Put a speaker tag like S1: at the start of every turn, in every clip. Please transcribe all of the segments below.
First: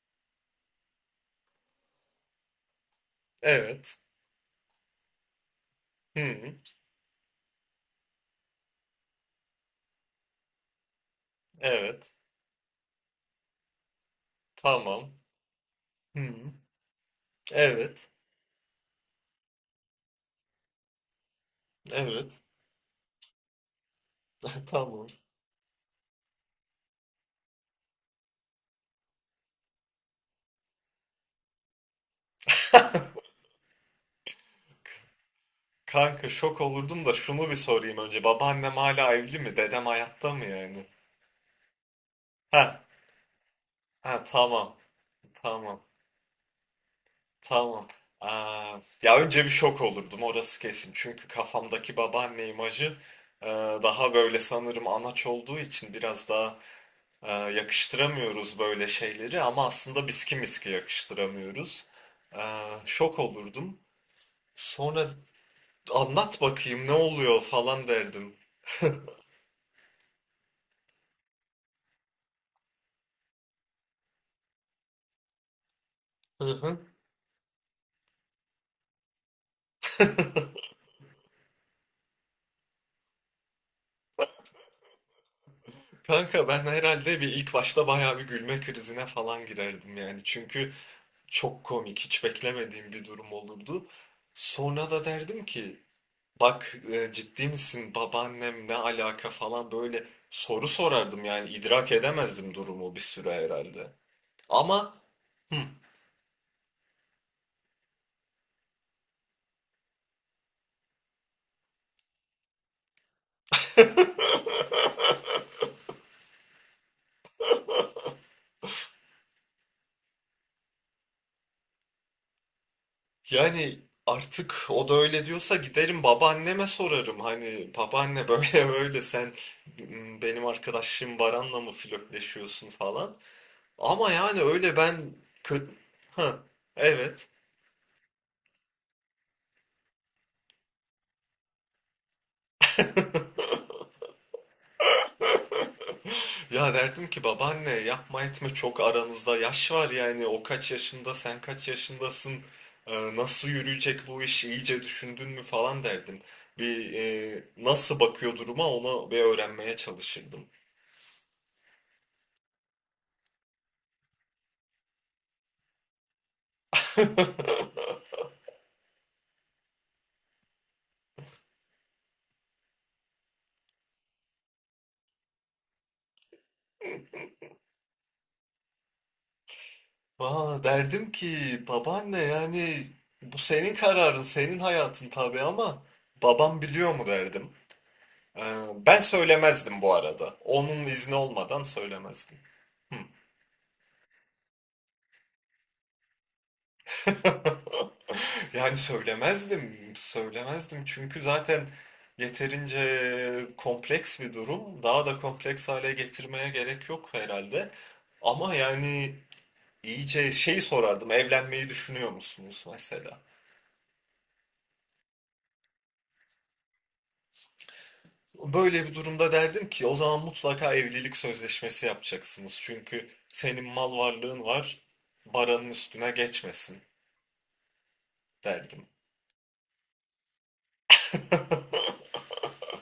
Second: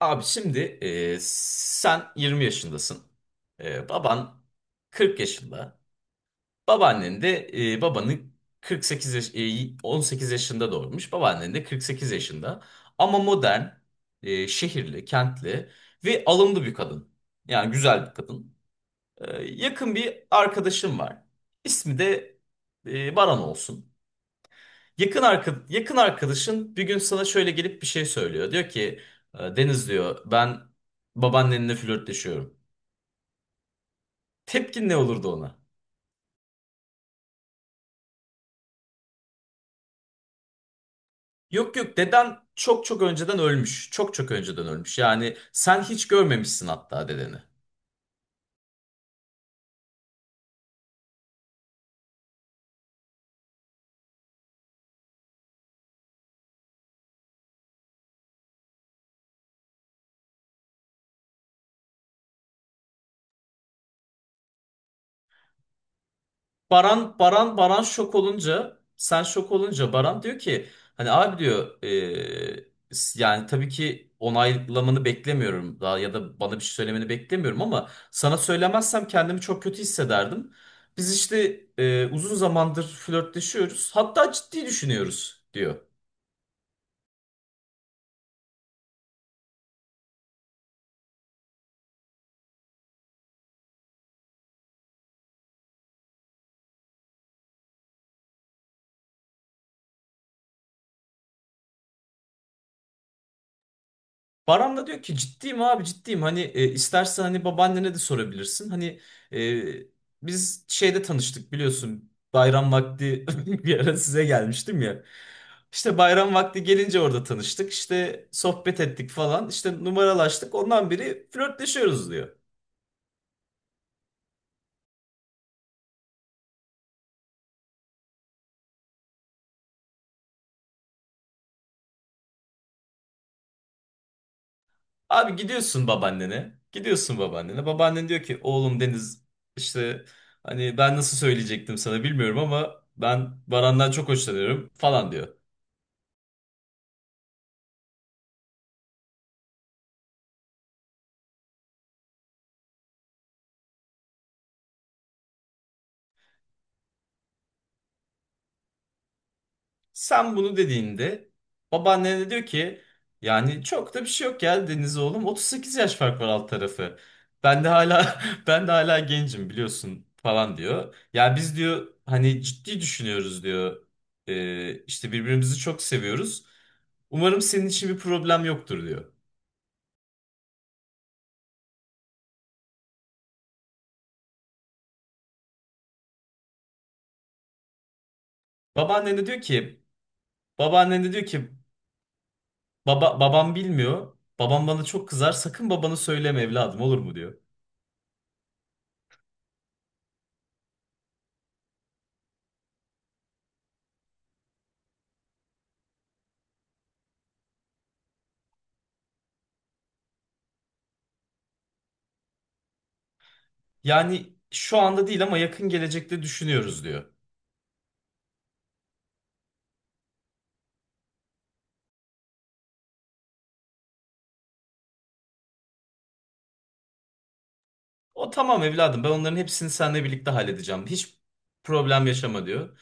S1: Abi şimdi sen 20 yaşındasın. E,
S2: Evet.
S1: baban 40 yaşında.
S2: Hı.
S1: Babaannen de babanı 18 yaşında doğurmuş. Babaannen de 48
S2: Evet.
S1: yaşında. Ama modern, şehirli,
S2: Tamam.
S1: kentli ve
S2: Hı.
S1: alımlı bir kadın. Yani güzel
S2: Evet.
S1: bir kadın. Yakın bir arkadaşım var. İsmi de
S2: Evet.
S1: Baran olsun.
S2: Tamam.
S1: Yakın arkadaşın bir gün sana şöyle gelip bir şey söylüyor. Diyor ki Deniz diyor ben babaannenle flörtleşiyorum." Tepkin ne olurdu ona?
S2: Kanka şok olurdum da şunu bir sorayım önce. Babaannem hala evli mi? Dedem hayatta mı yani?
S1: Yok yok deden
S2: Ha,
S1: çok çok önceden ölmüş. Çok
S2: ha
S1: çok önceden
S2: tamam.
S1: ölmüş. Yani
S2: Tamam.
S1: sen hiç görmemişsin hatta dedeni.
S2: Tamam. Aa, ya önce bir şok olurdum, orası kesin. Çünkü kafamdaki babaanne imajı e, daha böyle, sanırım anaç olduğu için biraz daha. Yakıştıramıyoruz böyle şeyleri ama aslında biski miski yakıştıramıyoruz. Şok olurdum. Sonra anlat bakayım ne
S1: Baran
S2: oluyor
S1: Baran Baran
S2: falan
S1: şok
S2: derdim.
S1: olunca sen şok olunca Baran diyor ki hani abi diyor yani tabii ki onaylamanı beklemiyorum daha ya da
S2: Hı
S1: bana bir şey
S2: hı.
S1: söylemeni beklemiyorum ama sana söylemezsem kendimi çok kötü hissederdim. Biz işte uzun zamandır flörtleşiyoruz hatta ciddi düşünüyoruz diyor.
S2: Kanka ben herhalde bir ilk başta bayağı bir gülme krizine falan girerdim yani. Çünkü çok komik, hiç beklemediğim bir durum olurdu. Sonra da derdim ki bak ciddi misin, babaannem ne alaka falan, böyle soru sorardım yani, idrak edemezdim durumu bir süre herhalde.
S1: Baran da
S2: Ama.
S1: diyor ki
S2: Hı.
S1: ciddiyim abi ciddiyim hani istersen hani babaannene de sorabilirsin. Hani e, biz şeyde tanıştık biliyorsun bayram vakti bir ara size gelmiştim ya. İşte bayram vakti gelince orada tanıştık işte sohbet ettik falan işte numaralaştık ondan biri flörtleşiyoruz diyor.
S2: Yani artık o da öyle diyorsa giderim babaanneme sorarım. Hani babaanne, böyle böyle sen, benim arkadaşım Baran'la mı flörtleşiyorsun falan. Ama yani öyle ben
S1: Abi
S2: kötü...
S1: gidiyorsun
S2: Ha,
S1: babaannene gidiyorsun
S2: evet.
S1: babaannene babaannen diyor ki oğlum Deniz işte hani ben nasıl söyleyecektim sana bilmiyorum ama ben Baran'dan çok hoşlanıyorum falan diyor.
S2: Ya derdim ki babaanne yapma etme, çok aranızda yaş var yani, o kaç yaşında sen kaç yaşındasın. Nasıl yürüyecek bu iş, iyice düşündün mü falan derdim. Bir nasıl bakıyor duruma, onu bir öğrenmeye
S1: Sen
S2: çalışırdım.
S1: bunu dediğinde babaanne de diyor ki yani çok da bir şey yok ya Deniz oğlum 38 yaş fark var alt tarafı. Ben de hala ben de hala gencim biliyorsun falan diyor. Ya biz diyor hani ciddi düşünüyoruz diyor. İşte birbirimizi çok seviyoruz. Umarım senin için bir problem yoktur diyor.
S2: Valla derdim ki babaanne, yani bu senin kararın, senin hayatın tabii, ama babam biliyor mu derdim. Ee, Ben
S1: Babaannen de diyor ki
S2: söylemezdim bu arada. Onun
S1: babaannen de
S2: izni
S1: diyor ki
S2: olmadan söylemezdim. Hı.
S1: babam bilmiyor. Babam bana çok kızar. Sakın babana söyleme evladım olur mu diyor.
S2: Yani söylemezdim, söylemezdim, çünkü zaten yeterince kompleks bir durum. Daha da kompleks hale getirmeye gerek yok herhalde. Ama yani iyice şey sorardım, evlenmeyi düşünüyor musunuz mesela?
S1: Yani şu anda değil ama yakın gelecekte düşünüyoruz diyor.
S2: Böyle bir durumda derdim ki o zaman mutlaka evlilik sözleşmesi yapacaksınız. Çünkü senin mal varlığın var, baranın üstüne geçmesin
S1: O tamam
S2: derdim.
S1: evladım ben onların hepsini seninle birlikte halledeceğim. Hiç problem yaşama diyor.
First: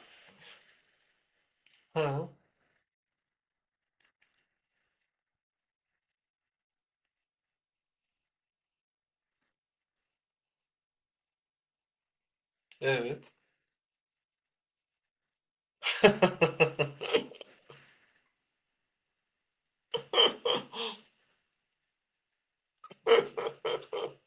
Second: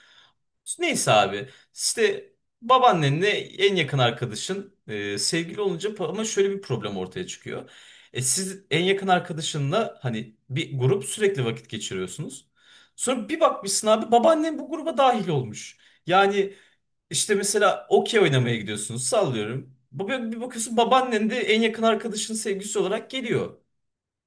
S1: Neyse abi
S2: Ha,
S1: işte babaannenle en yakın arkadaşın sevgili olunca ama şöyle bir problem ortaya çıkıyor. Siz en yakın arkadaşınla hani bir grup sürekli vakit geçiriyorsunuz. Sonra
S2: evet.
S1: bir bakmışsın abi babaannen bu gruba dahil olmuş. Yani. İşte mesela okey oynamaya gidiyorsunuz sallıyorum. Bugün bir bakıyorsun babaannen de en yakın arkadaşının sevgilisi olarak geliyor.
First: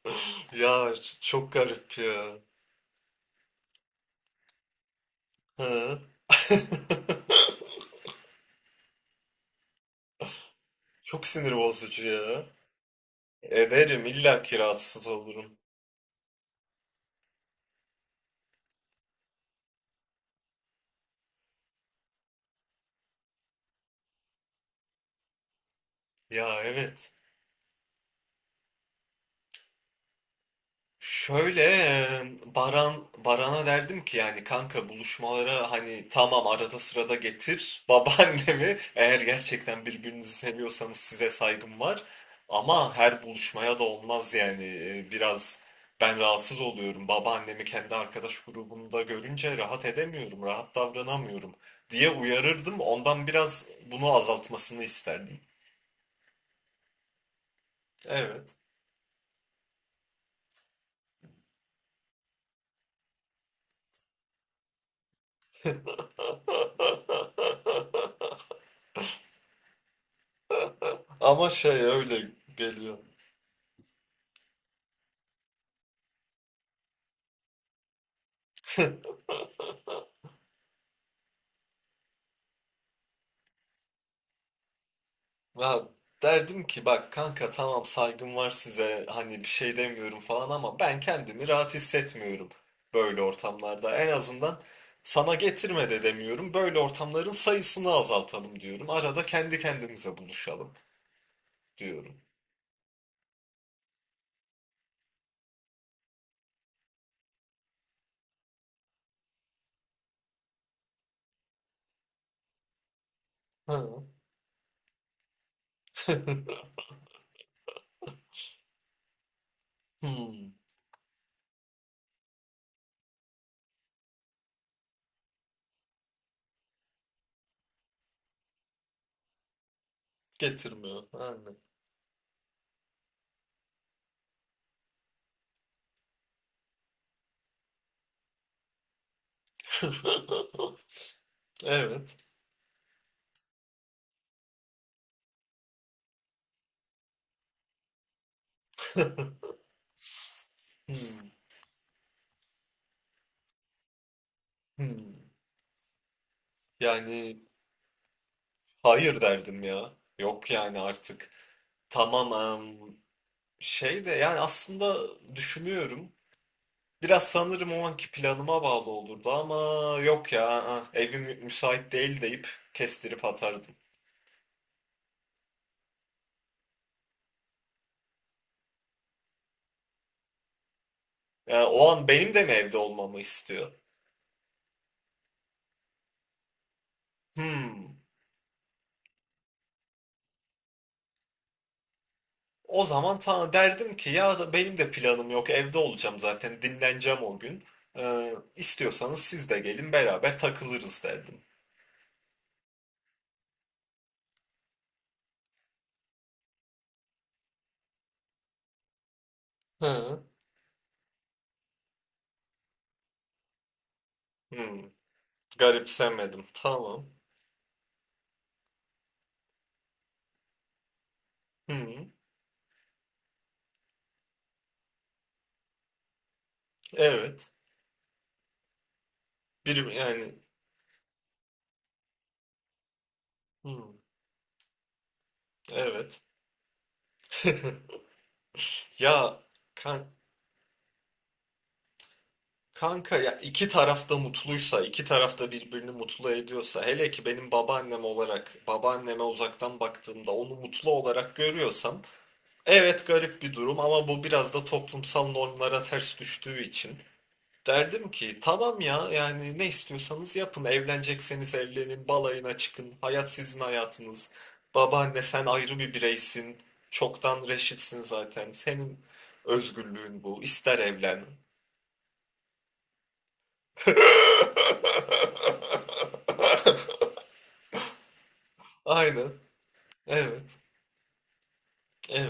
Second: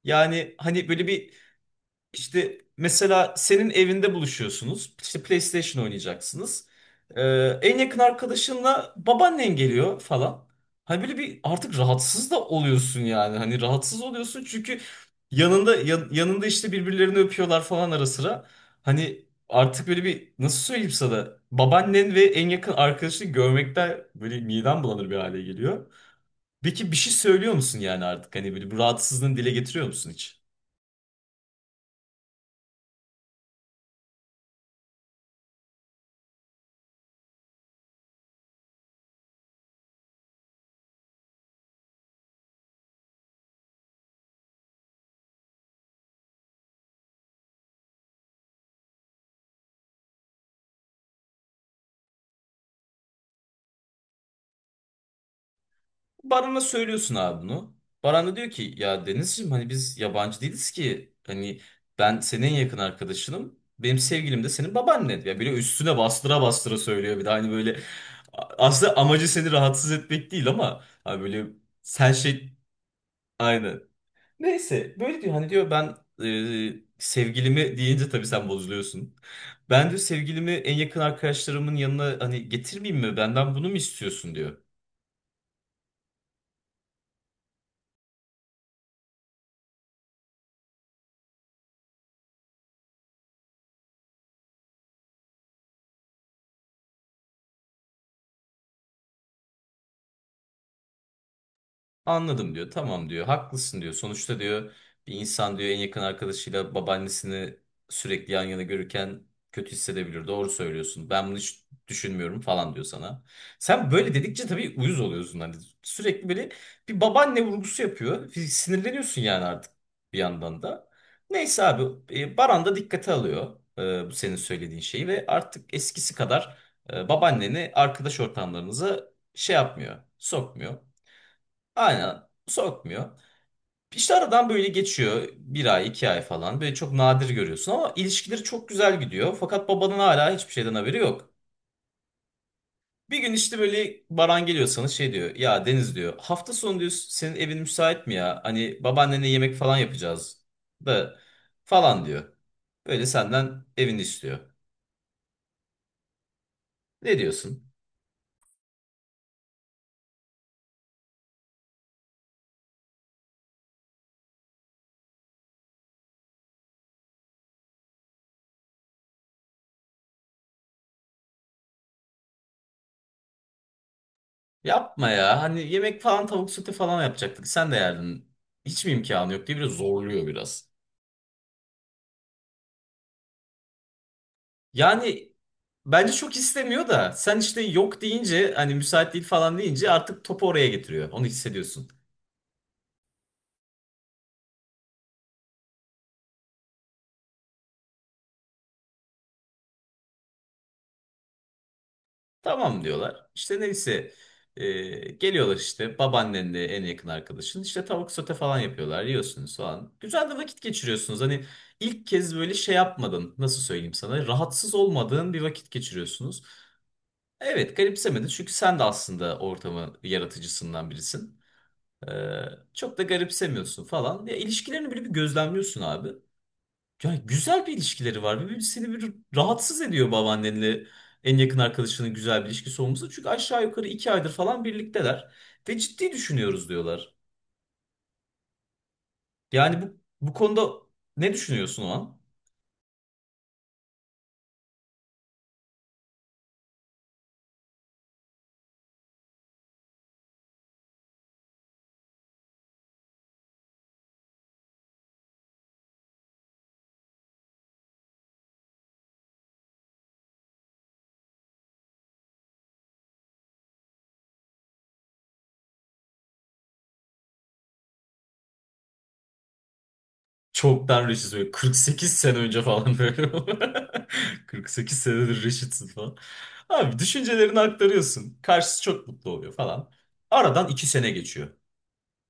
S1: Yani
S2: Ya
S1: hani böyle bir
S2: çok garip ya.
S1: işte mesela senin evinde buluşuyorsunuz. İşte PlayStation
S2: Ha.
S1: oynayacaksınız. Ee, en yakın arkadaşınla babaannen geliyor falan. Hani böyle
S2: Çok
S1: bir
S2: sinir
S1: artık
S2: bozucu
S1: rahatsız da
S2: ya.
S1: oluyorsun yani. Hani rahatsız
S2: Ederim, illa
S1: oluyorsun
S2: ki
S1: çünkü
S2: rahatsız olurum.
S1: yanında yanında işte birbirlerini öpüyorlar falan ara sıra. Hani artık böyle bir nasıl söyleyeyim sana babaannen ve en yakın arkadaşını görmekten böyle midem bulanır bir hale geliyor.
S2: Ya
S1: Peki bir
S2: evet.
S1: şey söylüyor musun yani artık? Hani böyle bu rahatsızlığını dile getiriyor musun hiç?
S2: Şöyle, Baran Baran'a derdim ki yani kanka, buluşmalara hani tamam arada sırada getir babaannemi, eğer gerçekten birbirinizi seviyorsanız size saygım var, ama her buluşmaya da olmaz yani. Biraz ben rahatsız oluyorum, babaannemi kendi arkadaş grubumda görünce rahat edemiyorum, rahat davranamıyorum diye uyarırdım, ondan biraz bunu azaltmasını isterdim.
S1: Baran'a söylüyorsun abi bunu. Baran da diyor
S2: Evet,
S1: ki ya Denizciğim hani biz yabancı değiliz ki. Hani ben senin en yakın arkadaşınım. Benim sevgilim de senin babaannen. Ya böyle üstüne bastıra bastıra söylüyor bir de hani böyle. Aslında amacı seni rahatsız etmek değil ama hani böyle
S2: ama şey
S1: sen
S2: öyle
S1: şey
S2: geliyor.
S1: aynen. Neyse böyle diyor hani diyor ben sevgilimi deyince tabii sen bozuluyorsun. Ben diyor sevgilimi en yakın arkadaşlarımın yanına hani getirmeyeyim mi? Benden bunu mu istiyorsun diyor.
S2: Ya derdim ki bak kanka, tamam saygım var size, hani bir şey demiyorum falan, ama ben kendimi rahat hissetmiyorum böyle ortamlarda. En azından sana getirme de demiyorum. Böyle ortamların sayısını azaltalım diyorum. Arada kendi kendimize buluşalım diyorum.
S1: Anladım diyor. Tamam diyor. Haklısın diyor. Sonuçta diyor bir insan diyor en yakın arkadaşıyla babaannesini sürekli yan yana görürken kötü hissedebilir. Doğru söylüyorsun. Ben bunu hiç düşünmüyorum falan diyor sana.
S2: Ha.
S1: Sen böyle dedikçe tabii uyuz oluyorsun. Hani sürekli böyle bir babaanne vurgusu yapıyor. Sinirleniyorsun yani artık bir
S2: Hmm,
S1: yandan da. Neyse abi Baran da dikkate alıyor bu senin söylediğin şeyi ve artık eskisi kadar babaanneni arkadaş ortamlarınıza şey yapmıyor, sokmuyor.
S2: getirmiyor. Aynen.
S1: Aynen sokmuyor. İşte aradan böyle geçiyor bir ay iki ay falan böyle çok nadir görüyorsun ama ilişkileri çok güzel gidiyor. Fakat babanın hala hiçbir şeyden haberi yok.
S2: Evet.
S1: Bir gün işte böyle Baran geliyor sana şey diyor ya Deniz diyor hafta sonu diyor senin evin müsait mi ya? Hani babaannenle yemek falan yapacağız da
S2: Hmm,
S1: falan diyor. Böyle senden evini istiyor.
S2: hmm.
S1: Ne
S2: Yani
S1: diyorsun?
S2: hayır derdim ya. Yok yani artık. Tamam. em, Şey de, yani aslında düşünüyorum. Biraz sanırım o anki planıma bağlı olurdu, ama yok ya, evim müsait değil deyip kestirip atardım.
S1: Yapma ya hani yemek falan tavuk sote falan yapacaktık sen de yerdin. Hiç mi imkanı yok diye biraz zorluyor biraz.
S2: Yani o an benim de mi evde olmamı istiyor?
S1: Yani bence çok istemiyor da sen işte
S2: Hmm.
S1: yok deyince hani müsait değil falan deyince artık topu oraya getiriyor. Onu hissediyorsun.
S2: O zaman ta derdim ki, ya da benim de planım yok, evde olacağım zaten, dinleneceğim o gün. İstiyorsanız siz de gelin, beraber takılırız derdim.
S1: Tamam diyorlar. İşte neyse e, geliyorlar işte babaannenle en yakın arkadaşın işte tavuk sote falan yapıyorlar yiyorsunuz falan.
S2: Hı.
S1: Güzel de vakit geçiriyorsunuz. Hani ilk kez böyle şey yapmadın nasıl söyleyeyim sana rahatsız
S2: Hmm.
S1: olmadığın bir vakit
S2: Garipsemedim.
S1: geçiriyorsunuz.
S2: Tamam.
S1: Evet garipsemedin çünkü sen de aslında ortamı yaratıcısından birisin.
S2: Hmm.
S1: Ee, çok da garipsemiyorsun falan. Ya ilişkilerini böyle bir gözlemliyorsun abi. Yani
S2: Evet.
S1: güzel bir ilişkileri var. Ve seni bir rahatsız
S2: Bir
S1: ediyor
S2: yani,
S1: babaannenle en yakın arkadaşının güzel bir ilişkisi olması. Çünkü aşağı yukarı
S2: hmm.
S1: 2 aydır falan birlikteler. Ve ciddi
S2: Evet.
S1: düşünüyoruz diyorlar.
S2: Ya
S1: Yani bu,
S2: kan-
S1: bu konuda ne düşünüyorsun o an?
S2: kanka, ya iki tarafta mutluysa, iki tarafta birbirini mutlu ediyorsa, hele ki benim babaannem olarak, babaanneme uzaktan baktığımda onu mutlu olarak görüyorsam, evet garip bir durum, ama bu biraz da toplumsal normlara ters düştüğü için. Derdim ki tamam ya, yani ne istiyorsanız yapın, evlenecekseniz evlenin, balayına çıkın, hayat sizin hayatınız. Babaanne sen ayrı bir bireysin, çoktan reşitsin zaten, senin özgürlüğün bu, ister
S1: Çoktan
S2: evlen.
S1: reşit böyle 48 sene önce falan böyle. 48 senedir reşitsin falan. Abi düşüncelerini aktarıyorsun. Karşısı çok
S2: Aynen.
S1: mutlu oluyor falan.
S2: Evet.
S1: Aradan 2 sene geçiyor.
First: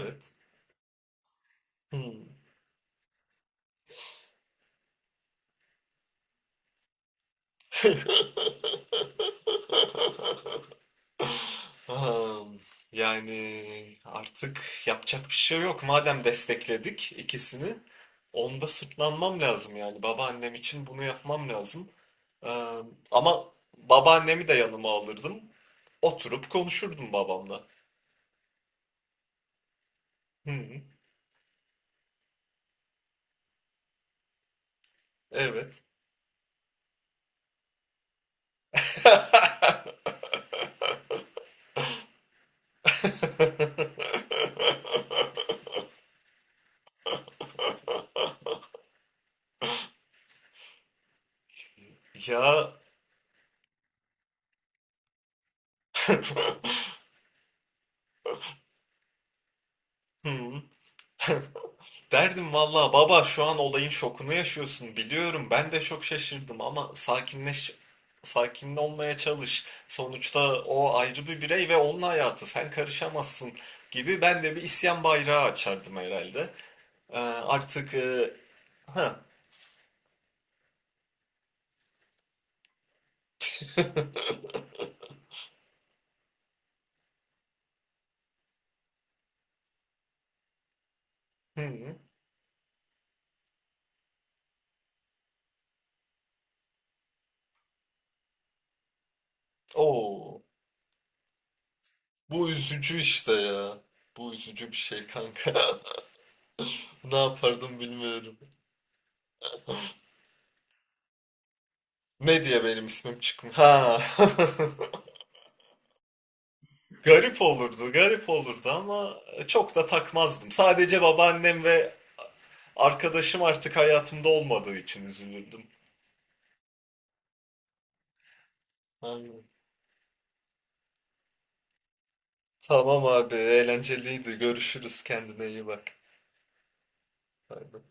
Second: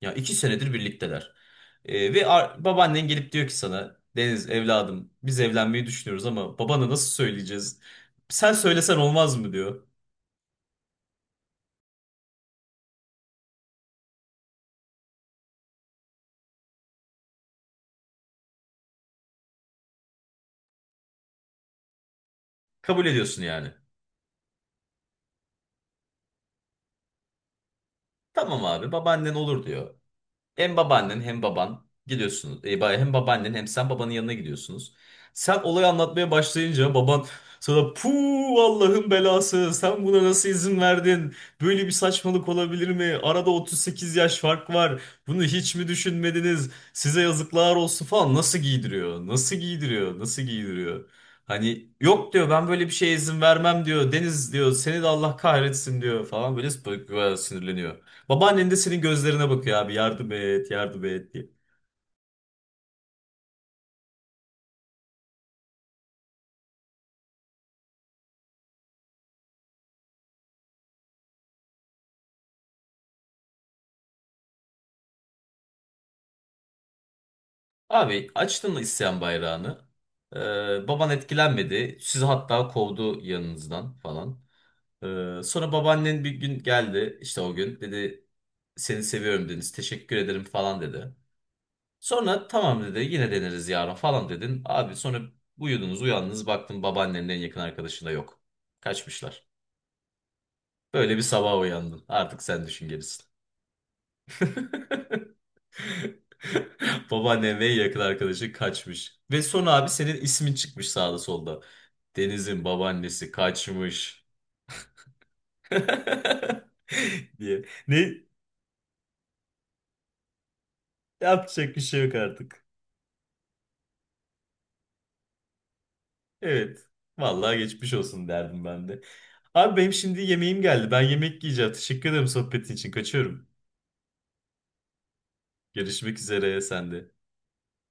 S1: Ya 2 senedir birlikteler. Ve
S2: Hmm.
S1: babaannen gelip diyor ki sana Deniz evladım biz evlenmeyi düşünüyoruz ama babana nasıl söyleyeceğiz? Sen söylesen olmaz mı diyor.
S2: Am, Yani artık yapacak bir şey yok. Madem destekledik ikisini, onda sırtlanmam lazım yani. Babaannem için bunu yapmam lazım.
S1: Kabul ediyorsun
S2: Ama
S1: yani.
S2: babaannemi de yanıma alırdım. Oturup konuşurdum babamla.
S1: Tamam abi babaannen olur diyor. Hem
S2: Hmm,
S1: babaannen hem baban gidiyorsunuz. Hem babaannen hem sen babanın yanına gidiyorsunuz. Sen
S2: evet.
S1: olayı anlatmaya başlayınca baban sana puh Allah'ın belası sen buna nasıl izin verdin? Böyle bir saçmalık olabilir mi? Arada 38 yaş fark var. Bunu hiç mi düşünmediniz? Size yazıklar olsun falan. Nasıl giydiriyor? Nasıl giydiriyor? Nasıl giydiriyor? Hani yok diyor ben
S2: Ya.
S1: böyle bir şeye izin vermem diyor. Deniz diyor seni de Allah kahretsin diyor falan böyle böyle sinirleniyor. Babaannen de senin gözlerine bakıyor abi yardım
S2: Hmm.
S1: et yardım et diye.
S2: Derdim valla baba, şu an olayın şokunu yaşıyorsun biliyorum, ben de çok şaşırdım, ama sakinleş, sakin olmaya çalış. Sonuçta o ayrı bir birey ve onun hayatı, sen karışamazsın gibi ben de bir isyan bayrağı açardım herhalde. Ee, Artık
S1: Abi açtın mı
S2: ha,
S1: isyan bayrağını. Baban etkilenmedi. Sizi hatta kovdu yanınızdan falan. Sonra babaannen bir gün geldi işte o gün dedi seni seviyorum Deniz teşekkür ederim falan dedi.
S2: hı,
S1: Sonra tamam dedi yine deneriz yarın falan dedin. Abi sonra uyudunuz uyandınız baktın babaannenin en yakın arkadaşında yok. Kaçmışlar.
S2: oo,
S1: Böyle bir sabah uyandın artık
S2: bu
S1: sen düşün
S2: üzücü
S1: gerisini.
S2: işte ya. Bu üzücü bir şey kanka. Ne
S1: Babaannem ve
S2: yapardım
S1: yakın
S2: bilmiyorum.
S1: arkadaşı kaçmış. Ve sonra abi senin ismin çıkmış sağda solda.
S2: Ne diye
S1: Deniz'in
S2: benim ismim
S1: babaannesi
S2: çıkmış? Ha.
S1: kaçmış.
S2: Garip
S1: diye.
S2: olurdu,
S1: Ne
S2: garip olurdu ama çok da takmazdım. Sadece babaannem
S1: yapacak bir
S2: ve
S1: şey yok artık.
S2: arkadaşım artık hayatımda olmadığı için üzülürdüm.
S1: Evet. Vallahi geçmiş olsun derdim ben de.
S2: Aynen.
S1: Abi benim şimdi yemeğim geldi. Ben yemek yiyeceğim. Teşekkür ederim sohbetin için.
S2: Tamam abi,
S1: Kaçıyorum.
S2: eğlenceliydi. Görüşürüz. Kendine iyi bak.
S1: Görüşmek üzere sen de.
S2: Bay bay.